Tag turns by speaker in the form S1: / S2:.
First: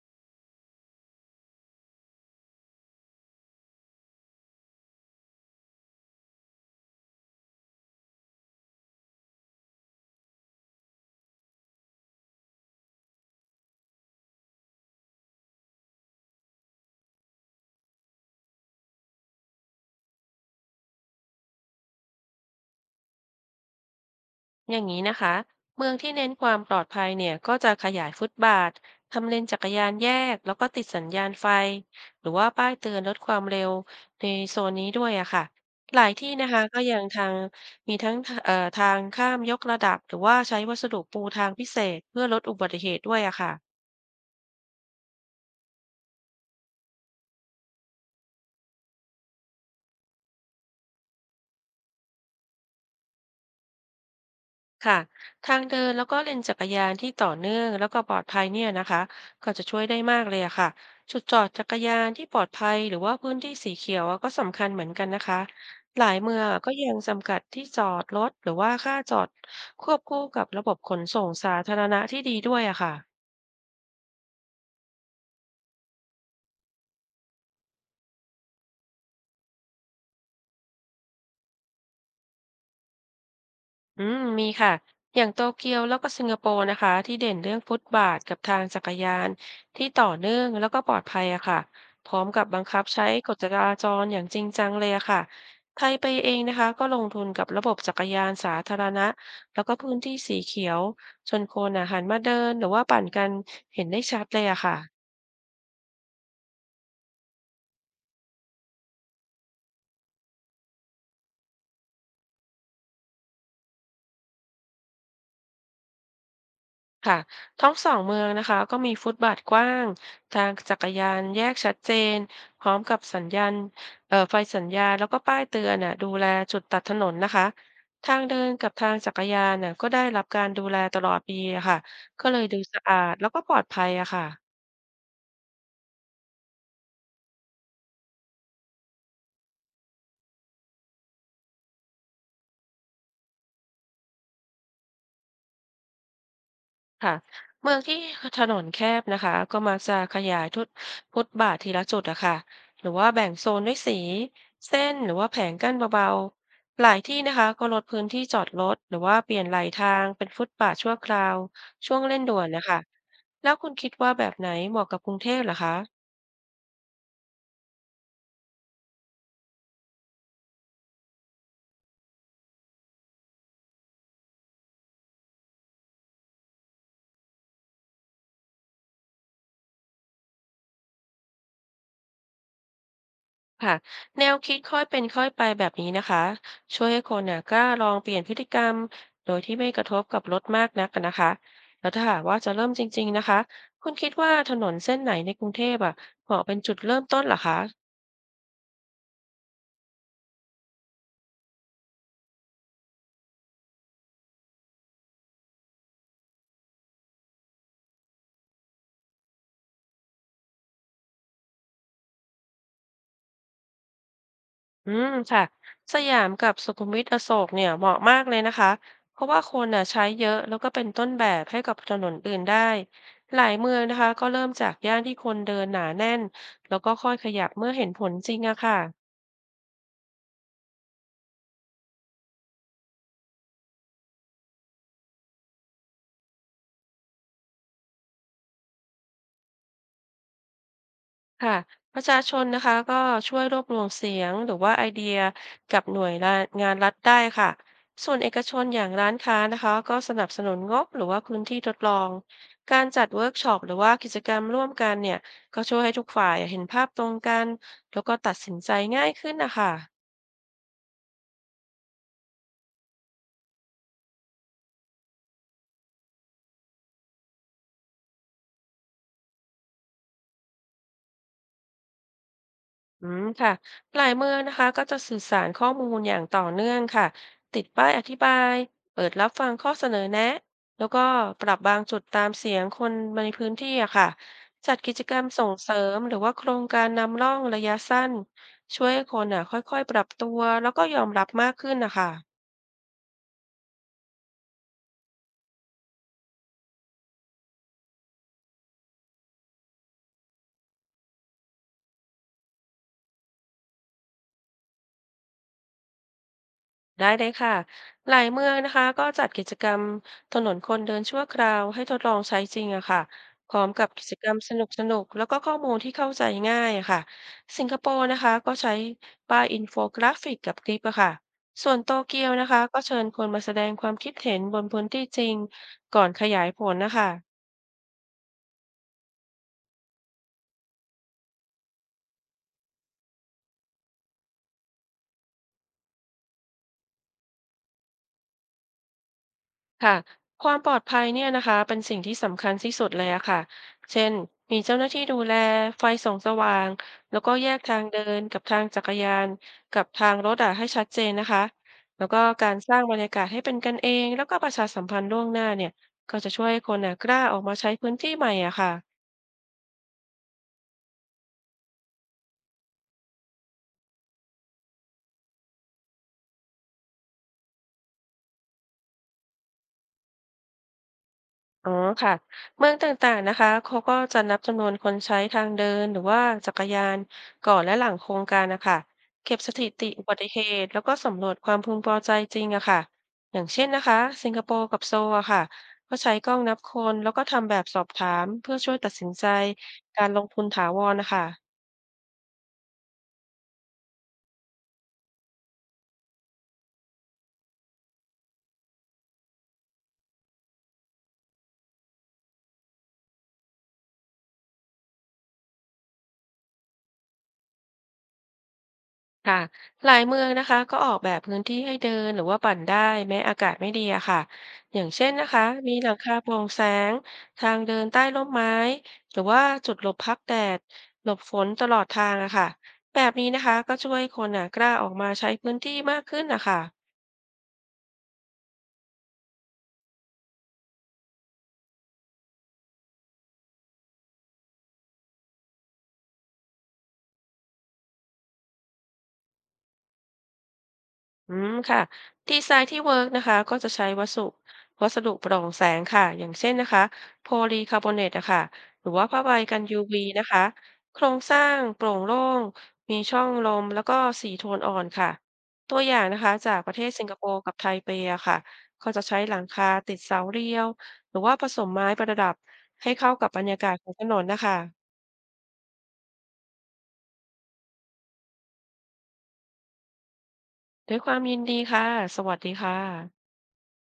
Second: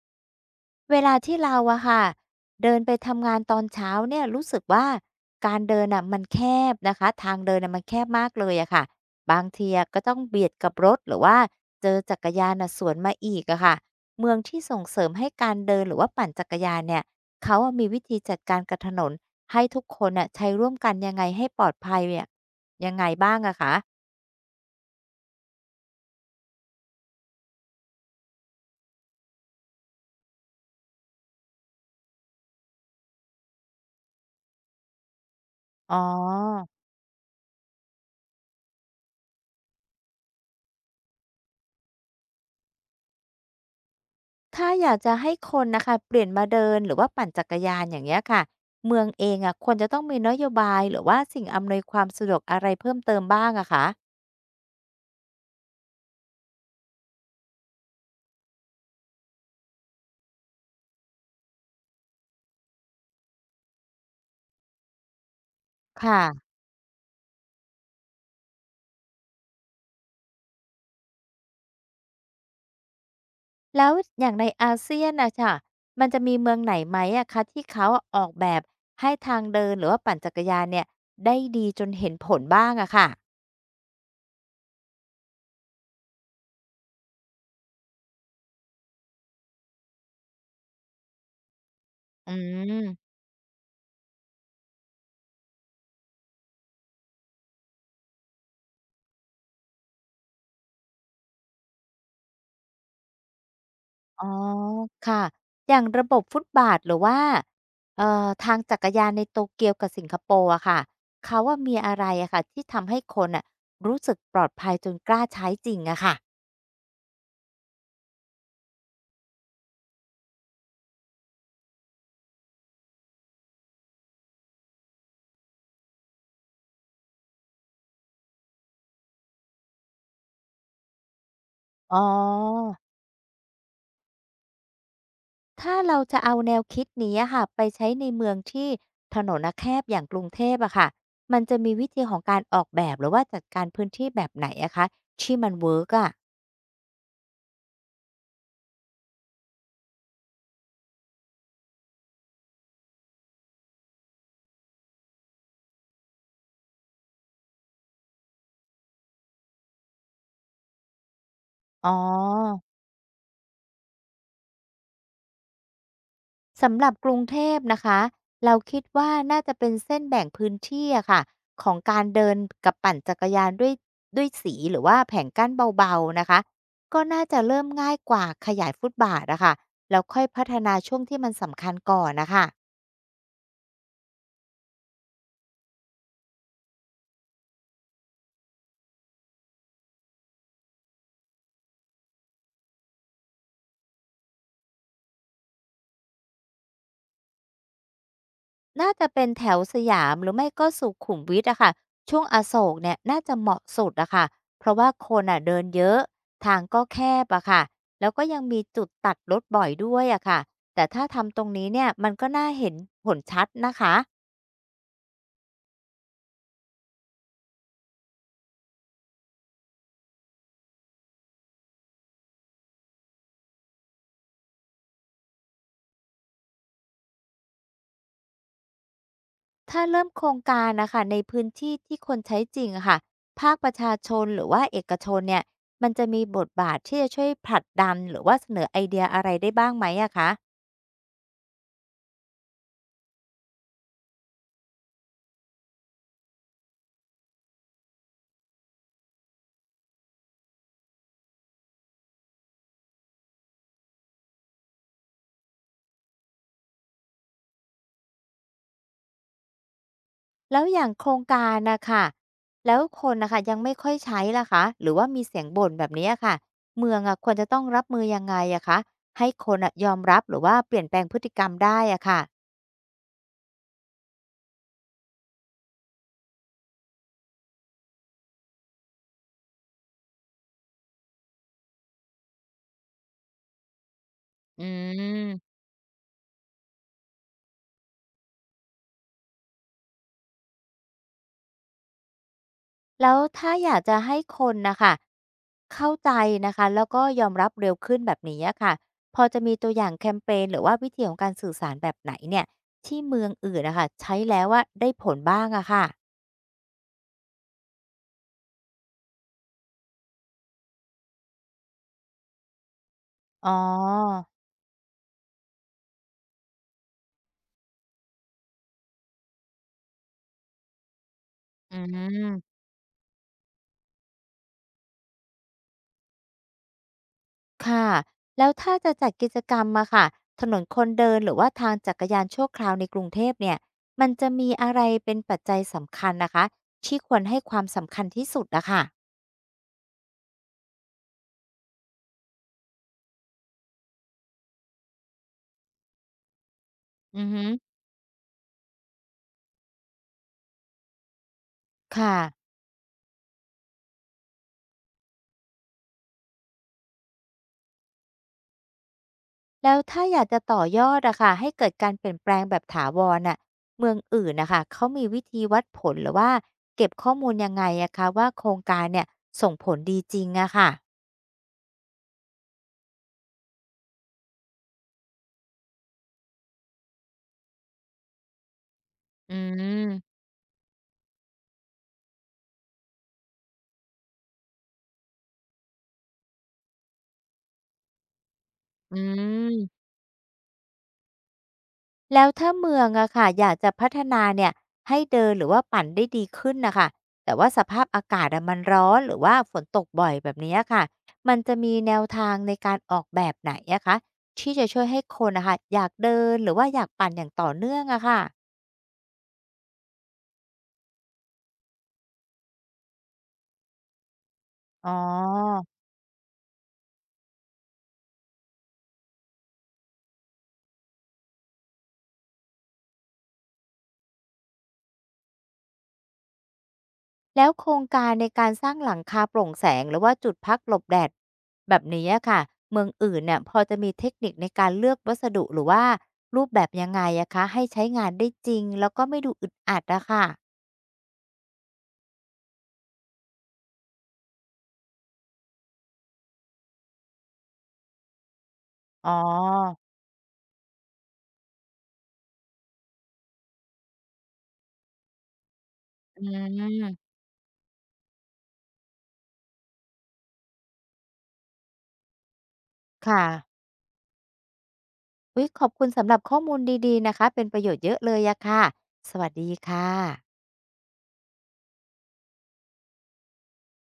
S1: เวลาที่เราอะค่ะเดินไปทำงานตอนเช้าเนี่ยรู้สึกว่าการเดินอะมันแคบนะคะทางเดินอะมันแคบมากเลยอะค่ะบางทีอะก็ต้องเบียดกับรถหรือว่าเจอจักรยานอะสวนมาอีกอะค่ะเมืองที่ส่งเสริมให้การเดินหรือว่าปั่นจักรยานเนี่ยเขาอะมีวิธีจัดการกับถนนให้ทุกคนอะใช้ร่วมกันยังไงให้ปลอดภัยเนี่ยยังไงบ้างอะคะ
S2: อย่างนี้นะคะเมืองที่เน้นความปลอดภัยเนี่ยก็จะขยายฟุตบาททำเลนจักรยานแยกแล้วก็ติดสัญญาณไฟหรือว่าป้ายเตือนลดความเร็วในโซนนี้ด้วยอะค่ะ
S1: อ๋
S2: หลายที่นะคะ
S1: อ
S2: ก็ยังทางมีทั้งทางข้ามยกระดับหรือว่าใช้วัสดุปูทางพิเศษเพื่อลดอุบัติเหตุด้วยอะค่ะ
S1: ถ้าอยากจะให้คนนะคะเปลี่ยนมาเดินหรือว่าปั่นจักรยานอย่างเงี้ยค่ะเมืองเองอะควรจะต้องมีนโยบายหรือว่าสิ่งอำนวยความสะดวกอะไรเพิ่มเติมบ้างอะคะ
S2: ค่ะทางเดินแล้วก็เลนจักรยานที่ต่อเนื่องแล้วก็ปลอดภัยเนี่ยนะคะก็จะช่วยได้มากเลยอะค่ะจุดจอดจักรยานที่ปลอดภัยหรือว่าพื้นที่สีเขียวอะก็สำคัญเหมือนกันนะคะหลายเมือง
S1: ค่ะ
S2: อะก็ยังจำกัดที่จอดรถหรือว่าค่าจอดควบคู่กับระบบขนส่งสาธารณะที่ดีด้วยอะค่ะ
S1: แล้วอย่างในอาเซียนนะค่ะมันจะมีเมืองไหนไหมอะคะที่เขาอออกแบบให้ทางเดินหรือว่าปั่นจักรยานเนี่ยได้ดีจนเห็นผลบ้างอะค่ะ
S2: อืมมีค่ะอย่างโตเกียวแล้วก็สิงคโปร์นะคะที่เด่นเรื่องฟุตบาทกับทางจักรยานที่ต่อเนื่องแล้วก็ปลอดภัยอะค่ะ พร้อม
S1: อื
S2: กับบังคับใช้
S1: ม
S2: กฎจราจรอย่างจริงจังเลยอะค่ะ ไทยไปเองนะคะก็ลงทุนกับระบบจักรยานสาธารณะแล้วก็พื้นที่สีเขียวจนคนอะหันมาเดินหรือว่าปั่นกันเห็นได้ชัด
S1: อ๋อ
S2: เลยอะค่ะ
S1: ค่ะอย่างระบบฟุตบาทหรือว่าทางจักรยานในโตเกียวกับสิงคโปร์อะค่ะเขาว่ามีอะไรอะค่ะที่ทำให้คนน่ะรู้สึกปลอดภัยจนกล้าใช้จริงอะค่ะ
S2: ค่ะทั้งสองเมืองนะคะก็มีฟุตบาทกว้างทางจักรยานแยกชัดเจนพร้อมกับสัญญาณไฟสัญญาณแล้วก็ป้ายเตือนน่ะดูแลจุดตัดถนนนะคะทางเดินกับทางจักรยานน่ะก็ได้รับการดูแลตลอดปีอะค่ะ
S1: อ๋อ
S2: ก็เลยดูสะอาดแล้วก็ปลอดภัยอะค่ะ
S1: ถ้าเราจะเอาแนวคิดนี้อะค่ะไปใช้ในเมืองที่ถนนน่ะแคบอย่างกรุงเทพอะค่ะมันจะมีวิธีของการออกแบบหรือว่าจัดการพื้นที่แบบไหนอะคะที่มันเวิร์กอะ
S2: ค่ะเมืองที่ถนนแคบนะคะก็มักจะขยายทุดฟุตบาททีละจุดอะค่ะหรือว่าแบ่งโซนด้วยสีเส้นหรือว่าแผงกั้นเบาๆหลายที่นะคะก็ลดพื้นที่จอดรถหรือว่าเปลี่ยนไหลทางเป็นฟุตบาทชั่วคราว
S1: อ๋
S2: ช่วงเร่งด่วน
S1: อ
S2: นะคะแล้วคุณคิดว่าแบบไหนเหมาะกับกรุงเทพเหรอคะ
S1: สำหรับกรุงเทพนะคะเราคิดว่าน่าจะเป็นเส้นแบ่งพื้นที่อะค่ะของการเดินกับปั่นจักรยานด้วยสีหรือว่าแผงกั้นเบาๆนะคะก็น่าจะเริ่มง่ายกว่าขยายฟุตบาทอะค่ะแล้วค่อยพัฒนาช่วงที่มันสำคัญก่อนนะคะ
S2: ค่ะแนวคิดค่อยเป็นค่อยไปแบบนี้นะคะช่วยให้คนเนี่ยกล้าลองเปลี่ยนพฤติกรรมโดยที่ไม่กระทบกับรถมากนักอะนะคะแล้วถ้าหากว่าจะเริ่มจริงๆนะคะคุณคิดว่าถนนเส้นไหนในกรุงเทพอ่ะเหมาะเป็นจุดเริ่มต้นเหรอคะ
S1: น่าจะเป็นแถวสยามหรือไม่ก็สุขุมวิทอะค่ะช่วงอโศกเนี่ยน่าจะเหมาะสุดอะค่ะเพราะว่าคนอะเดินเยอะทางก็แคบอะค่ะแล้วก็ยังมีจุดตัดรถบ่อยด้วยอะค่ะแต่ถ้าทำตรงนี้เนี่ยมันก็น่าเห็นผลชัดนะคะ
S2: อืมค่ะสยามกับสุขุมวิทอโศกเนี่ยเหมาะมากเลยนะคะเพราะว่าคนน่ะใช้เยอะแล้วก็เป็นต้นแบบให้กับถนนอื่นได้หลายเมืองนะคะก็เริ่มจากย่านที่คนเดินหนาแน่นแล้วก็ค่อยขยับเมื่อเห็นผลจริงอะค่ะ
S1: ถ้าเริ่มโครงการนะค่ะในพื้นที่ที่คนใช้จริงอะค่ะภาคประชาชนหรือว่าเอกชนเนี่ยมันจะมีบทบาทที่จะช่วยผลักดันหรือว่าเสนอไอเดียอะไรได้บ้างไหมอะคะ
S2: ค่ะประชาชนนะคะก็ช่วยรวบรวมเสียงหรือว่าไอเดียกับหน่วยงานรัฐได้ค่ะส่วนเอกชนอย่างร้านค้านะคะก็สนับสนุนงบหรือว่าพื้นที่ทดลองการจัดเวิร์กช็อปหรือว่ากิจกรรมร่วมกันเนี่ยก็ช่วยให้ทุกฝ่ายเห็นภาพตรงกันแล้วก็ตัดสินใจง่ายขึ้นนะคะ
S1: แล้วอย่างโครงการนะค่ะแล้วคนนะคะยังไม่ค่อยใช้ล่ะคะหรือว่ามีเสียงบ่นแบบนี้อะค่ะเมืองอะควรจะต้องรับมือยังไงอะคะให้คนอะยอมรับหรือว่าเปลี่ยนแปลงพฤติกรรมได้อะค่ะ
S2: อืมค่ะหลายเมืองนะคะก็จะสื่อสารข้อมูลอย่างต่อเนื่องค่ะ ติดป้ายอธิบาย เปิดรับฟังข้อเสนอแนะ แล้วก็ปรับบางจุดตามเสียงคนในพื้นที่อะค่ะ
S1: อื
S2: จัดกิจกรรมส่
S1: ม
S2: งเสริมหรือว่าโครงการนำร่องระยะสั้น ช่วยให้คนอะค่อยๆปรับตัวแล้วก็ยอมรับมากขึ้นนะคะ
S1: แล้วถ้าอยากจะให้คนนะคะเข้าใจนะคะแล้วก็ยอมรับเร็วขึ้นแบบนี้อะค่ะพอจะมีตัวอย่างแคมเปญหรือว่าวิธีของการสื่อสารแบบไหนเนี่ยที่เมืองอื่นนะคะใช้แล้วว่าได้ผลบ้างอะค่ะ
S2: ได้เลยค่ะ หลายเมืองนะคะก็จัดกิจกรรมถนนคนเดินชั่วคราวให้ทดลองใช้จริงอะค่ะ
S1: อ๋
S2: พ
S1: อ
S2: ร้อมกับกิจกรรมสนุกสนุกแล้วก็ข้อมูลที่เข้าใจง่ายอะค่ะ สิงคโปร์นะคะก็ใช้ป้ายอินโฟกราฟิกกับคลิปอะค่ะ ส่ว
S1: อื
S2: นโตเกียวนะ
S1: ม
S2: คะก็เชิญคนมาแสดงความคิดเห็นบนพื้นที่จริงก่อนขยายผลนะคะ
S1: ค่ะแล้วถ้าจะจัดกิจกรรมมาค่ะถนนคนเดินหรือว่าทางจักรยานชั่วคราวในกรุงเทพเนี่ยมันจะมีอะไรเป็นปัจจัยสำคัญนะคะที่ควรให้ความสำคัญที่สุดอะค่ะ
S2: ค่ะความปลอดภัยเนี่ยนะคะเป็นสิ่งที่สำคัญที่สุดเลยอะค่ะเช่นมีเจ้าหน้าที่ดูแลไฟส่องสว่างแล้ว
S1: อือ
S2: ก็
S1: ฮึ
S2: แยกทางเดินกับทางจักรยานกับทางรถอะให้ชัดเจนนะคะแล้ว
S1: ค่ะ
S2: ก็การสร้างบรรยากาศให้เป็นกันเองแล้วก็ประชาสัมพันธ์ล่วงหน้าเนี่ยก็จะช่วยให้คนอะกล้าออกมาใช้พื้นที่ใหม่อะค่ะ
S1: แล้วถ้าอยากจะต่อยอดอะค่ะให้เกิดการเปลี่ยนแปลงแบบถาวรน่ะเมืองอื่นนะคะเขามีวิธีวัดผลหรือว่าเก็บข้อมูลยังไงอะคะว่าโครงการเนี่ยส่งผลดีจริงอะค่ะ
S2: อ๋อค่ะเมืองต่างๆนะคะเขาก็จะนับจำนวนคนใช้ทางเดินหรือว่าจักรยานก่อนและหลังโครงการนะคะเก็
S1: อื
S2: บสถิติอุบั
S1: ม
S2: ติเหตุแล้วก็สำรวจความพึงพอใจจริงอะค่ะอย่างเช่นนะคะสิงคโปร์กับโซลอะค่ะก็ใช้กล้องนับคนแล้วก็ทำแบบสอบถามเพื่อช่วยตัด
S1: อื
S2: สินใจ
S1: ม
S2: การลงทุนถาวรนะคะ
S1: แล้วถ้าเมืองอะค่ะอยากจะพัฒนาเนี่ยให้เดินหรือว่าปั่นได้ดีขึ้นนะคะแต่ว่าสภาพอากาศอะมันร้อนหรือว่าฝนตกบ่อยแบบนี้ค่ะมันจะมีแนวทางในการออกแบบไหนอะคะที่จะช่วยให้คนนะคะอยากเดินหรือว่าอยากปั่นอย่างต่อเนื่องอะค่ะ
S2: ค่ะหลายเมืองนะคะก็ออกแบบพื้นที่ให้เดินหรือว่าปั่นได้แม้อากาศไม่ดีอะค่ะอย่าง
S1: อ๋อ
S2: เช่นนะคะมีหลังคาโปร่งแสงทางเดินใต้ร่มไม้หรือว่าจุดหลบพักแดดหลบฝนตลอดทางอะค่ะแบบนี้นะคะก็ช่วยคนอะกล้าออกมาใช้พื้นที่มากขึ้นนะคะ
S1: แล้วโครงการในการสร้างหลังคาโปร่งแสงหรือว่าจุดพักหลบแดดแบบนี้อะค่ะเมืองอื่นเนี่ยพอจะมีเทคนิคในการเลือกวัสดุหรือว่ารูปแบบยังไงอะคะให้ใช้งานได้จริงแล้วก็ไม่ดูอึดอัดอะค่ะ
S2: อืมค่ะดีไซน์ที่เวิร์กนะคะก็จะใช้วัสดุโปร่งแสงค่ะอย่างเช่นนะคะโพลีคาร์บอเนตนะคะหรือว่า
S1: อ๋อ
S2: ผ้าใบกัน UV นะคะโครงสร้างโปร่งโล่งมีช่องลมแล้วก็สีโทนอ่อนค่ะตัวอย่างนะ
S1: อื
S2: คะจากประเทศสิงค
S1: ม
S2: โปร์กับไทเปอะค่ะก็จะใช้หลังคาติดเสาเรียวหรือว่าผสมไม้ประดับให้เข้า
S1: ค่ะ
S2: กับบรรยากาศของถนนนะคะ
S1: อุ๊ยขอบคุณสำหรับข้อมูลดีๆนะคะเป็นประโยชน์เยอะเลยอะค่ะสวัสดีค่ะ
S2: ด้วยความยินดีค่ะสวัสดีค่ะ